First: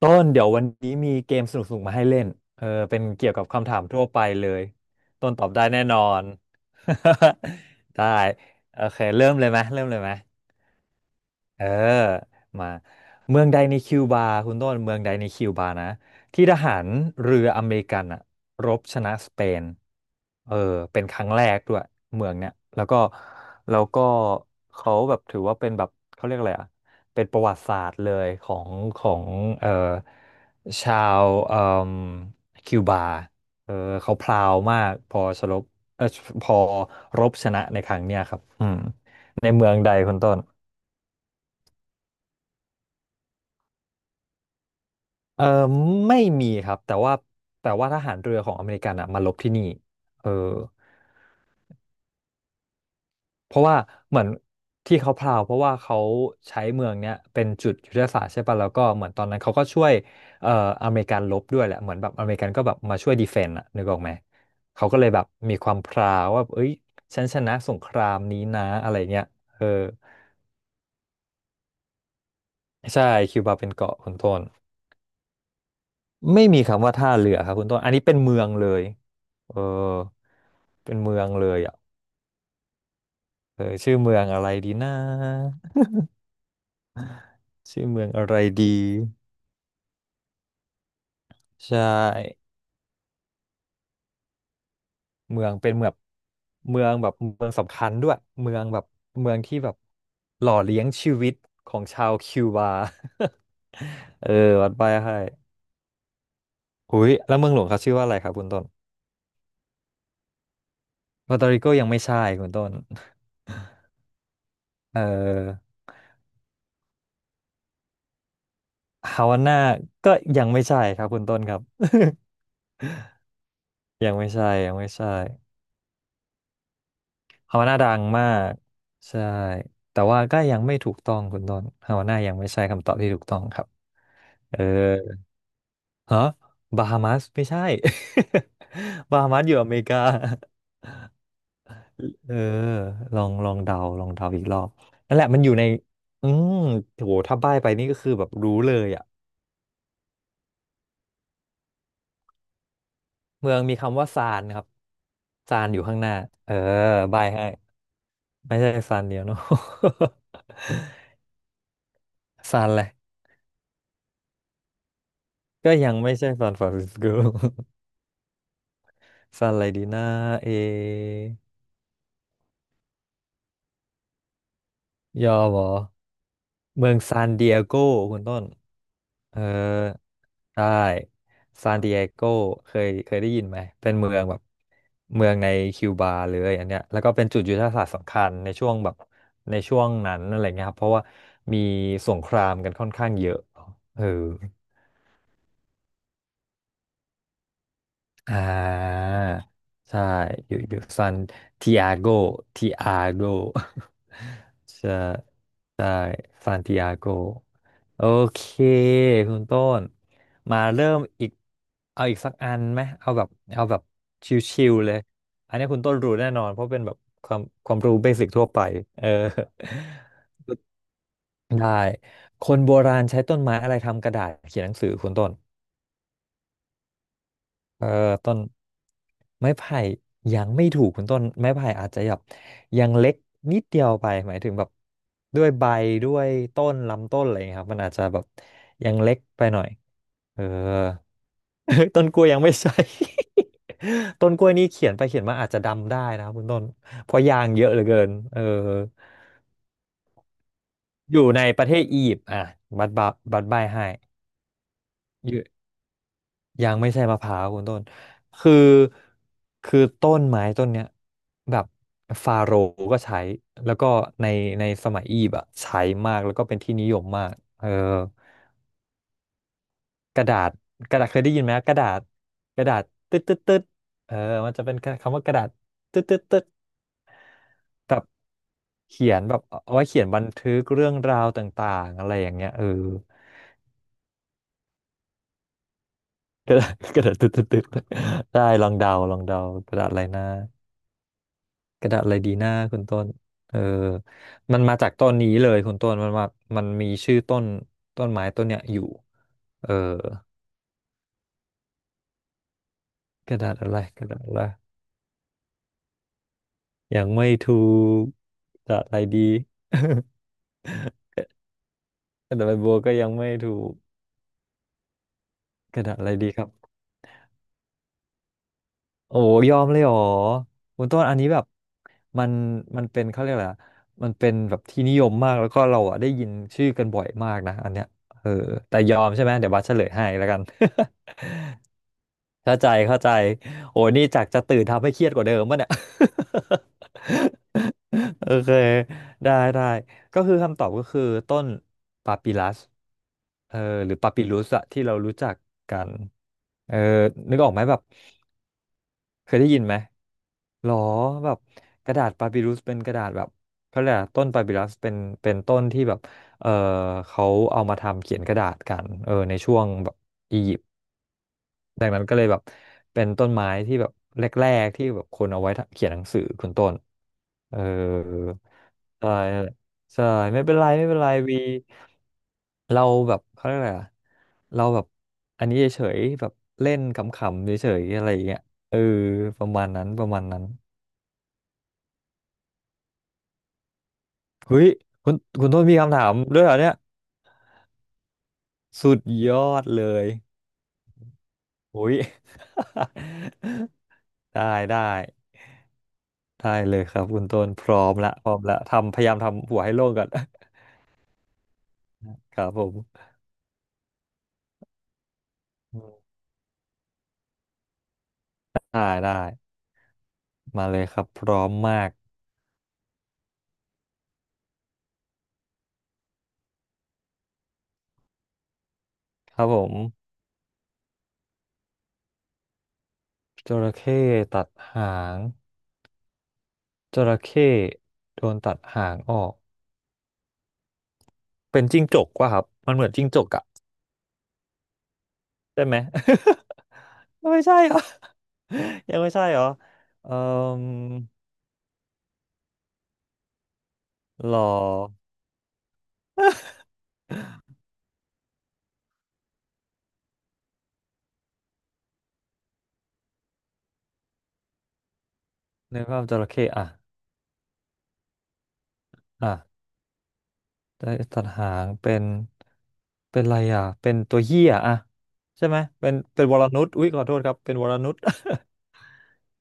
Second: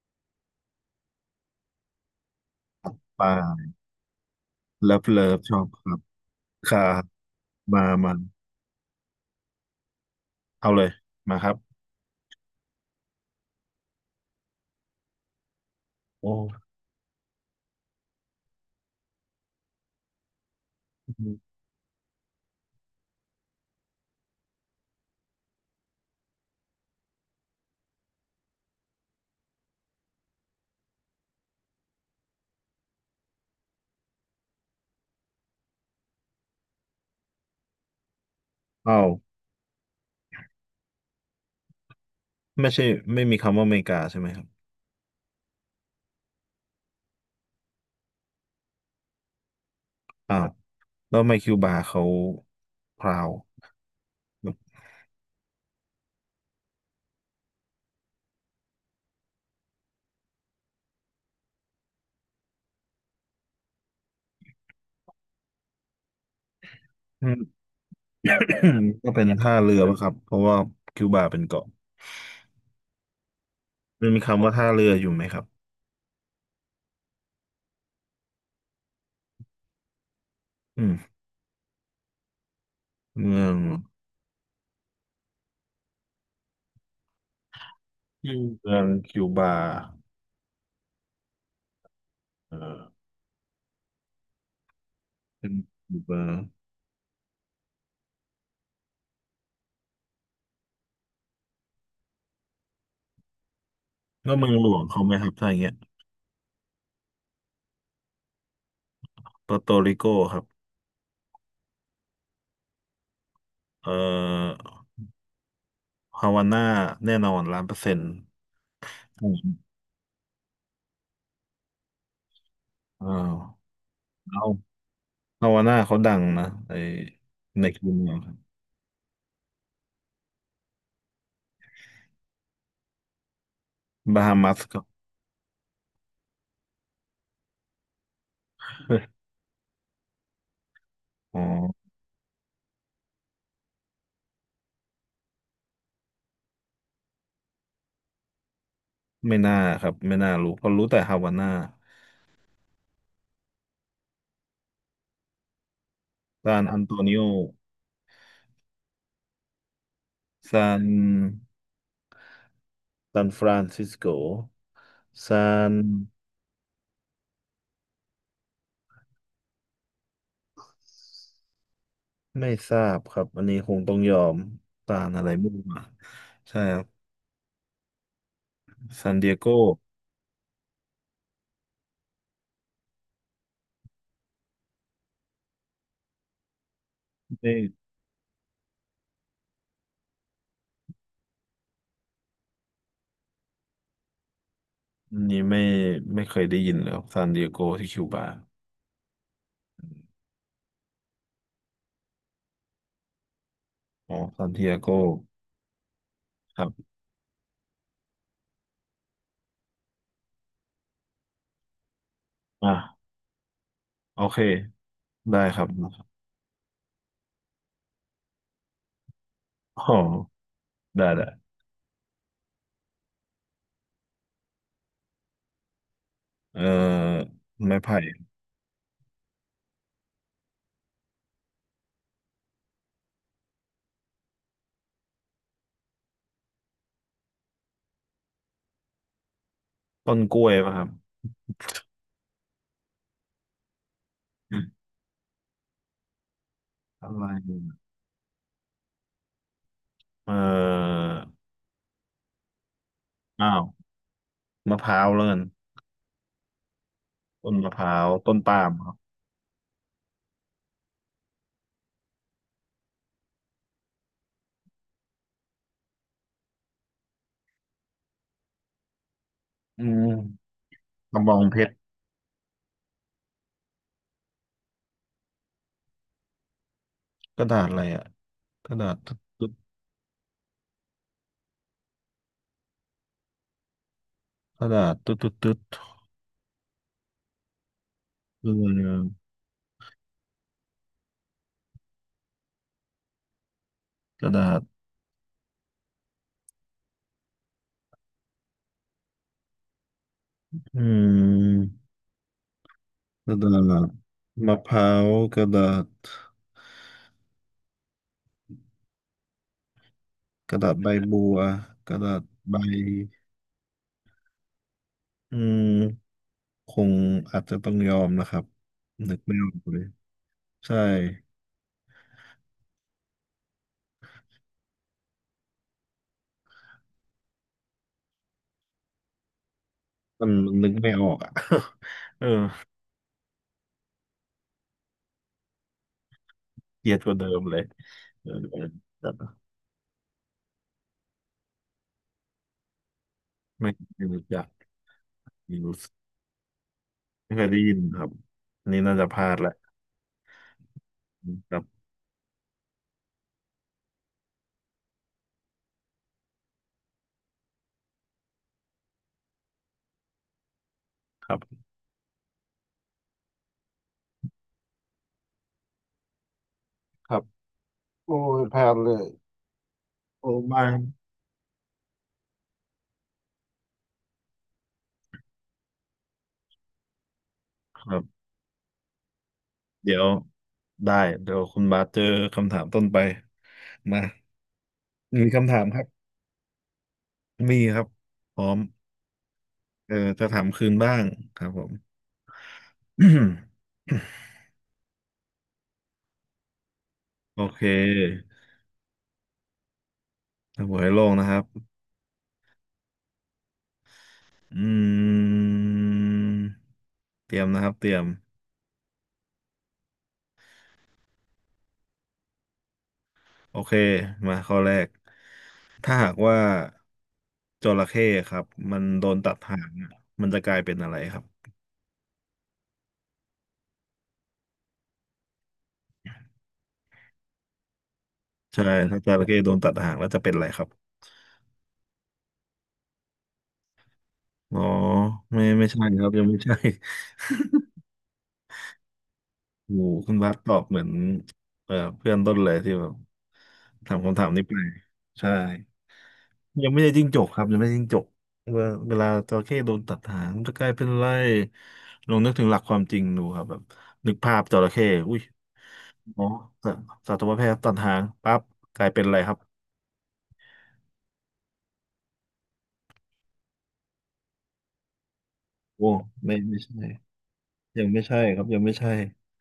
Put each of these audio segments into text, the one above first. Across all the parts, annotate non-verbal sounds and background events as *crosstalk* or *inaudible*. ต้นเดี๋ยววันนี้มีเกมสนุกๆมาให้เล่นเป็นปลเกี่ยวกับาคำถามทั่วไปเลยเลิฟเลิต้นฟตอบชอได้บแน่ครันอบน ครั *laughs* มาได้มาโอเคเริ่มเลยไหมเริ่มเลยไหม เอาเลย มาครับเออมาเมืองใดในคิวบาคุณต้นเมืองใดในคิวบานะโอ้ที่ทหารเรืออเมริกันอะรบชนะสเปนเออเป็นครั้งแรกด้วยเมืองเนี้ยแล้วก็แล้วก็เขาแบบถือว่าเป็นแบบเขาเรียกอะไรอะเป็นประวัติศาสตร์เลยของเออชาวคิวบาเออเขาพลาวมากพอชลบเออพอรบชนะในครั้งเนี้ยครับอืมอ้าวในเมืองใดคุณต้น ไม่ใช่ไม่มีคำว่าอเมริกาใช่ไหมครับเออไม่มีครับแต่ว่าทหารเรือของอเมริกันอ่ะมาลบที่นี่เอออ้าวแล้วทำไมคิวบาเขาพราวเพราะว่าเหมือนที่เขาพราวเพราะว่าเขาใช้เมืองเนี้ยเป็นจุดยุทธศาสตร์ใช่ป่ะแล้วก็เหมือนตอนนั้นเขาก็ช่วยเอ่ออเมริกันลบด้วยแหละเหมือนแบบอเมริกันก็แบบมาช่วยดีเฟนต์อ่ะนึกออกไหมเขาก็เลยแบบมีความพราวว่าเอ้ยฉัอืนชม นะสงครามนี้นะอะไร *coughs* ก็เงี้เป็ยนท่าเออเรือป่ะครับเพราะว่าคิวบาเป็นเกาะใช่คิวบาเป็นเกาะมัคุนณมีต้คำนว่าท่าเรืออยู่ไหมครับไม่มีคำว่าท่าเรือครับคุณต้นอันนี้เป็นเมืองเลยเอออืเป็นมเมืองเลยอ่ะ เมืองชื่อเมืองอะไรดีนะชื่อเมืองอะชื่ไรอเมืดีองคิวบาใช่เออเมืเป็อนงเป็นเมืองคิวบาเมืองแบบเมืองสำคัญด้วยเมืองแบบเมืองที่แบบหล่อเลี้ยงชีวิตของชาวคิวบา *laughs* เออแล้วเมืองหลวัดวงไปเขาไหมให้ครับถ้าอย่างเงี้ยหุยแล้วเมืองหลวงเขาชื่อว่าอะไรครับคุณต้นปอร์โตริโกครับปาตาริโกยังไม่ใช่คุณต้นเอ่อเออฮาวาน่าแน่นอนล้านเปอร์เซ็นต์ ฮาอืวาน่ามก็ยังไม่ใช่ครับคุณต้นครับ อ้าว *laughs* ยังไม่เอาใช่ยังไม่ใช่ ฮาวาน่าเขาดังนะไอฮาในวาน่าคิดัวงเมืองมาครับกใช่แต่ว่าก็ยังไม่ถูกต้องคุณต้นฮาวาน่ายังไม่ใช่คำตอบที่ถูกต้องครับบาฮามัเอสอครับ ฮะบาฮามัสไม่ใช่ *laughs* บา *laughs* ฮามัสอยู่อเมริกาอ๋อ เออลองเดาลองเดาอีกรอบนั่นแหละมันอยู่ในอืมโหถ้าใบ้ไปนี่ก็คือแบบรู้เลยอ่ะไม่น่าครับไม่น่ารู้เพราะรู้แต่ฮาวาน่าเมืองมีคำว่าซานครับซานอยู่ข้างหน้าเออซานอันโตนิโอใบ้ให้ไม่ใช่ซานเดียวเนาะ ซาน *laughs* ซานอะไรซานฟรานซิสโกซาก็นยังไม่ใช่ซานฟรานซิสโก ซันอะไรดีนะเอไม่ทราบครับ อันนี้คงต้องยอมซานอะยไรอมไม่เหรรู้ออ่ะใช่ครับเมืองซานดิเอโกคุณต้น ซานดิเอเออโกใช่ซานดิเอโกเคยเคยได้ยินไหม เป็นเมืองแบบเมืองในคิวบาเลยอันเนี้ยแล้วก็เป็นจุดไม่ยุทธศาสตร์สำคัญในช่วงแบบในช่วงนั้นอะไรเงี้ยครับ เพราะว่ามีสงครามกันค่อนข้างเยอะ เออ อันนี้ไม่ไม่เคยได้ยินเลยครับซานดิเอโกที่คิวบา อ่าใช่ อยู่ซันทิอาโกทิอาโก อ๋อซานดิเอ *laughs* โกใช่ ซาคนรัติบอาโกโอเคคุณต้นมาเริ่มอีกเอาอีกสักอันไหมอ่ะเอาแบบเอาแบบโอเค ชิวๆเลยได้อัคนรันี้บ คุณต้นรู้แน่นอนเพราะเป็นแบบความรู้เบสิกทั่วไปเออ อ๋อได้ได้ *laughs* ได้คนโบราณใช้ต้นไม้อะไรทำกระดาษเขียนหนังสือคุณต้น เอ่อไม้เออไผ่ต้นไม้ไผ่ยังไม่ถูกคุณต้นไม้ไผ่อาจจะแบบยังเล็กนิดเดียวไปหมายถึงแบบด้วยใบด้วยต้นลำต้นอะไรอย่างเงี้ยครับมันอาจจะแบบยังเล็กไปหน่อยต้นกเอล้อ วยป่ะครับ *laughs* ต้นกล้วยยังไม่ใช่ *laughs* ต้นกล้วยอนี่เขีมยนไปเขียนมาอาจจะดำได้นะครับคุณต้นอะเพราะไรยางเยอะเหลือเกินเอ่ออยู่ในประเทศอียิปต์อ่ะบัดบัดบัดอ้าใบวให้มะพร้าวแล้วอกันยู่ ยังไม่ใช่มะพร้าวต้นคุณมะต้พนร้าวต้นคือปาล์มครับคือต้นไม้ต้นเนี้ยแบบฟาโรห์ก็ใช้แล้วก็ในในสมัยอียิปต์อะใช้มากแล้วก็เป็นที่นิยมมากอืกระดาษมกระดาษกเคระยบได้อยิงนไหมเพชกรระดาษกระดาษตึ๊ดตึ๊ดตึ๊ดเออมันจะเป็นคำว่ากระดาษตึ๊ดตึ๊ดตึ๊ดกระดาษอะไรแบบอ่ะกระดาษเขีตึ๊ยดนแบบตึ๊ดเอาไว้เขียนบันทึกเรื่องราวต่างๆอะไรอย่างเงี้ยกระดาษตึ๊ดตึ๊ดตึ๊ด *laughs* กระดาษกระดาษตึ๊ดตึ๊ดตึ๊ดได้คือลออะงไรเดาลองอะเดากระดาษอะไรนะ กระดาษอะไรดีหน้าคุณต้นเออกระดามัษนมาจากต้นนี้เลยคุณต้นมันมามันมีชื่อต้นต้นไม้ต้นเนี้ยอยู่เอออืมกกระระดาดาษอะษไรกระดาษอะไรมะพร้าวกระดาษยังไม่ถูกกระดาษอะไรดี *laughs* กระดาษใบบัวกระดาษกระดาษ *laughs* ใบใบบัวก็ยังไม่ถูกอืกระดาษอะไรมดีครับคงอาจจะต้องยอมนะครับนึโอ้กไม่ออยกอมเลเลยย เหรอใช่ คุณต้นอันนี้แบบมันมันเป็นเขาเรียกอะไรอะมันเป็นแบบที่นิยมมากแล้วก็เราอ่ะได้ยินชื่อกันบ่อยมากนะอันเนี้ยเออแต่ยอมใช่ไหมเดี๋ยวบัสเฉลยให้แล้มัวนกัน นึกไม่ออก *laughs* อ่ะ *laughs* เออเข้าใจเข้าใจโอ้นี่จากจะตื่นทำให้เครียดกว่าเดิมป่ะเนี่ย *laughs* เกลียดกว่าเดิมเลยเอโออเคแบบได้ได้ก็คือคำตอบก็คือต้นปาปิลัสเออไม่หรือไม่ปารู้ปิลุจักสอะที่เรารู้จักไม่รู้กัสึนกเออไม่นึเคกอยอกได้ไหมยิแบนบครับอันนี่น่าจะพลาเคดยแหได้ละยินไหมหรอแบบครับกระดาษปาปิลุสเป็นกระดาษแบบเขาเรียกอะไรต้นปาปิลัสเป็นเป็นต้นที่แบบเออเขาเอามาทำเขียนกระดาษกันในช่วงแบบอียิปต์ ครับจากนั้นก็เลยแบบเป็นต้นไม้ที่แบบแรกๆที่แบบคนเอาไว้เขียนหนังสือคุณต้นครับเออโอ้ยพลาดเลยใช่ใช่โอ้ไม่เป็นบ้าไรงไม่เป็นไรวีเราแบบเขาเรียกอะไรอะเราแบบอันนี้เฉยๆแบบเล่นขำๆเฉคยๆรับอะไรอย่างเงี้ยเออประมาณนั้นเดี๋ยปวระมาณนั้นได้ เดี๋ยวคุณบาสเจอคำถามต้นไปมาเฮ้ยคุณมีคุณคำถาต้มนมีครับ คำถามด้วยเหรอเนี่ยมีครับพร้อมสุดยอดเลเออยจะถามคืนบ้างครับผม โอ้ย *laughs* *coughs* ได้ได้ ได้เลยครับคุณโอต้นเคพร้อมละพร้อมละทำพยายามทำหัวให้โล่งก่อน ถ้าหัวให้โล่งนะครับ *laughs* ครับผมอือืมมเตรียมนะครับเตรียมได้ได้มาเลยครับพร้อมมากโอเคมาข้อแรกถ้าหากว่าจระเข้ครับมันโดนตัคดรับผหางมอะมันจะกลายเป็นอะไรครับจระเข้ตัดหางจระเข้โดนตัดใช่หางถ้าจออระกเข้โดนตัดหางแล้วจะเป็นอะไรครับเป็นจิ้งจกว่ะครับมันเหมือนจิ้งจกอะอ๋อไม่ใช่ไม่ไหม ใช่ครับยังไม่ใช่ *laughs* ไม่ใช่เหรอ *laughs* *laughs* ยังไม่ใช่เหรอโอ้โหเอ่คุอณบาสตอบเหมือนเพื่อนต้นเลยที่แบบถามคำถามหรอนี้ไปใช่ ยังไม่ได้จิ้งจกครับยังไม่ได้จิ้งจกเวลาเวลาจระเข้โดนตัดหางมัก็กลายเป็นไรลองนึกถึงหลักความจริงดูครับแบบนึกภาพจระเข้อุ้ยในภาพจหมอระเข้อะสัสัตวแพทย์ตัดหางปั๊บกลายเป็นอะไรอ่ะ ครับได้ตัดหางเป็นเป็นอะไรอ่ะเป็นตัวเหี้ยอ่ะใช่ไหมโอ้เป็นเป็นไม่วรไม่นุชใช่อุ้ยขอโทษครับเป็นวรยังนุช ไม่ใช่ค *laughs* รับยังไม่ใช่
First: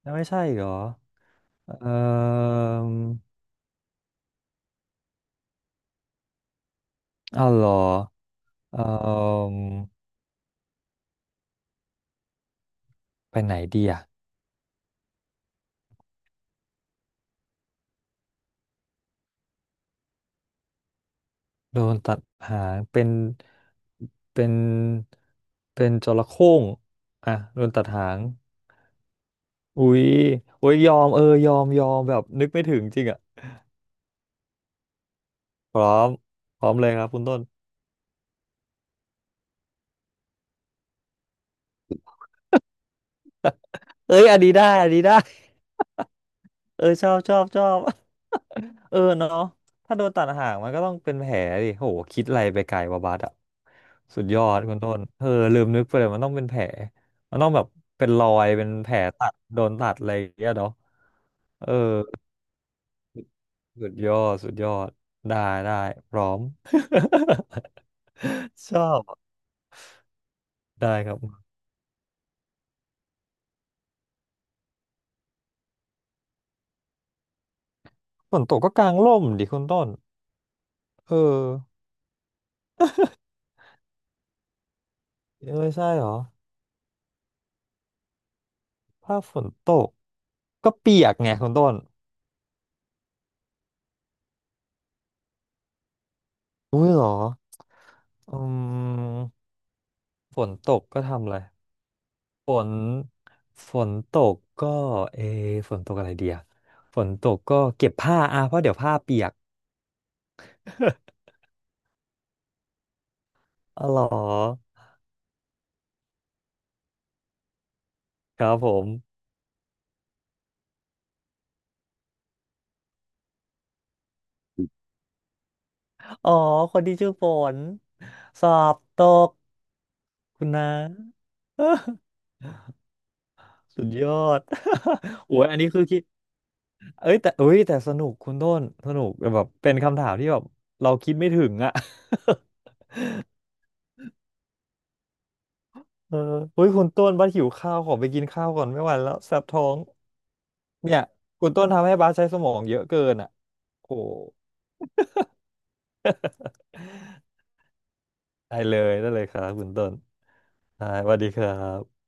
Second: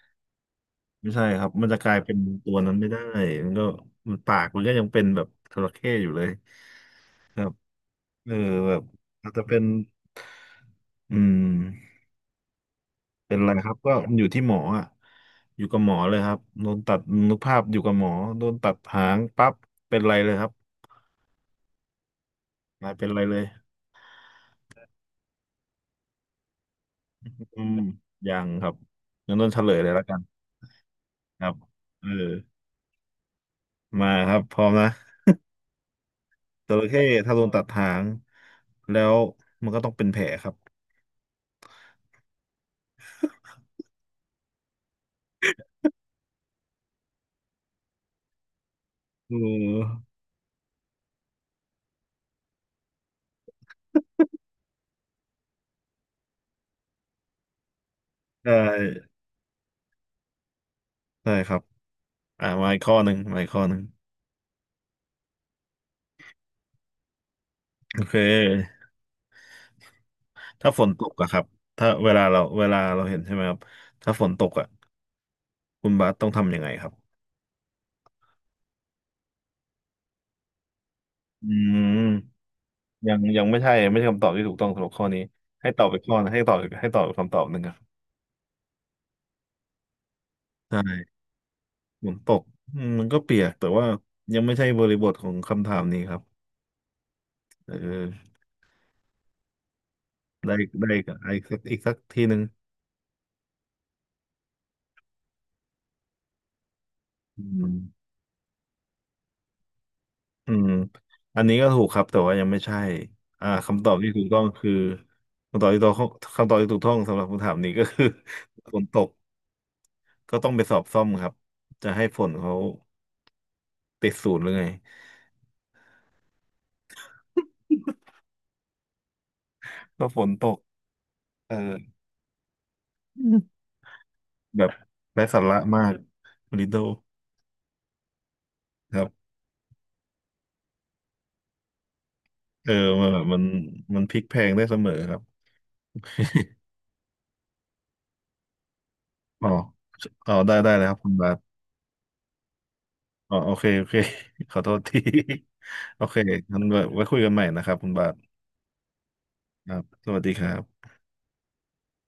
แล้ว *laughs* ไม่ใช่เหรอไม่ใช่ครับมันเอ่จะกลายเป็นตัวอนั้นไม่ได้มันก็มันปากมันก็ยังเป็นแบบจระเข้อยู่เลยครัอ้าวบเหรอเออแบเอ่บอาจจะอเป็นอืม เป็ไปนไรไหนครับดีก็อ่ะอยู่ที่หมออ่ะอยู่กับหมอเลยครับโดนตัดนึกภาพอยู่กับหมอโดนตัดหางปั๊บเป็นไรเลยครับโดนตัดหางนายเป็เป็นนไรเลยเป็นเป็นจระเข้งอ่ะโดอืนมตัดหางยังครับงั้นต้นเฉลยอุ้เลยแล้ยวกันอุ้ยยอมเออคยรัอบมยอมเออแบบนึกไม่ถึงจริงอ่ะมาครับพร้อมนะพร้อมพร้อจมเลระยเข้ครับคุณถ้าต้โดนนตัดหางแล้วมันก็ต้องเป็นแผลครับเอ้ยอันนี้ได้อันนี้ได้ เออชอบชอบชอบ *laughs* เออเเนาะถ้าออโดนตัดหางมันก็ต้องเป็นแผลดิโหคิดอะไรไปไกลวะบัสอ่ะสุดยอดคุณต้นเออลืมนึกไปเลยมันต้องเป็นแผลมันต้องแบบเป็นรอยใช่เป็นแผลตัดโดนตัดอะไรอย่างเงี้ยเนาะใช่ครับเอออ่ามาอีกข้อหนึ่งมาอีกข้อหนึ่งสุดยอดสุดยอดได้ได้พร้อม โอเค *laughs* ชอบถ้าฝนได้ตคกรับอะครับถ้าเวลาเราเวลาเราเห็นใช่ไหมครับถ้าฝนตกอะคุณบาสต้องทำยังไงครับ ฝนตกก็กางร่มดิคุณต้นเอออืมยังยังไม่ใช่ไม่ใช่คำตอบที่ถูกต้องสำหรับข้อนี้เออให้ตอใช่บไปเหรข้ออนะให้ตอบให้ตอบคำตอบหนึ่งครับถ้าฝนตกก็เปียใช่กไงคุณต้นฝนตกอืมมันก็เปียกแต่ว่ายังไม่ใช่บริบทของคำถามนี้ครับอุ้ยเหรอ เอออืมฝนได้ตกได้ก็อีทำอะไรกอีกสักอีกสักทีหนึ่งฝนฝนตกก็เอะฝนตกอะไรเดียฝนตกอืก็มเก็บผ้าอ่ะเพราะเดี๋ยวผ้าเปียก อืมอันนี้ก็ถูกครับแต่ว่ายังไม่ใช่อ่า *laughs* อ๋คำอตอเหบรอที่ถูกต้องคือคำตอบที่ถูกต้องคำตอบที่ถูกต้องสำหรับคำถามนี้ก็คือ ครับผ *laughs* ฝนมตกก็ต้องไปสอบซ่อมครับจะให้ฝนเขาติดศูนย์หรือไงอ๋อคนที่ชื่อฝนสอบตกก็ฝนตคุณกนะ เออ *laughs* สุดยอด แบบไร้ *laughs* โอ้สายอัระนนี้คืมาอกคิดลิโดเอ้ยแต่เอ้ยแต่สนุกคุณต้นสคนุรักบแบบเป็นคำถามที่แบบเราคิดไม่ถึงอะ *laughs* เออมันแบบมันมันพลิกแพลงได้เสมอครับเอออุ้ยคุณต้นบัสหิวข้าวขอไปกินข้าวก่อนไม่ไหวแล้วแสบอ๋อท้องอ๋อได้ได้เลยครัเนี่บยคุณบาคุณสต้นทำให้บัสใช้สมองเยอะเกินอ่ะอ๋อโอเคโอโอ้เค *laughs* ขอโทษที *laughs* โอเคงั้นไว้ไว้คุยกันใหม่นะครับคุณบาสได้เลยได้เลยครับคุคณรับต้นสวัสดีครับได้สวัสดีครับ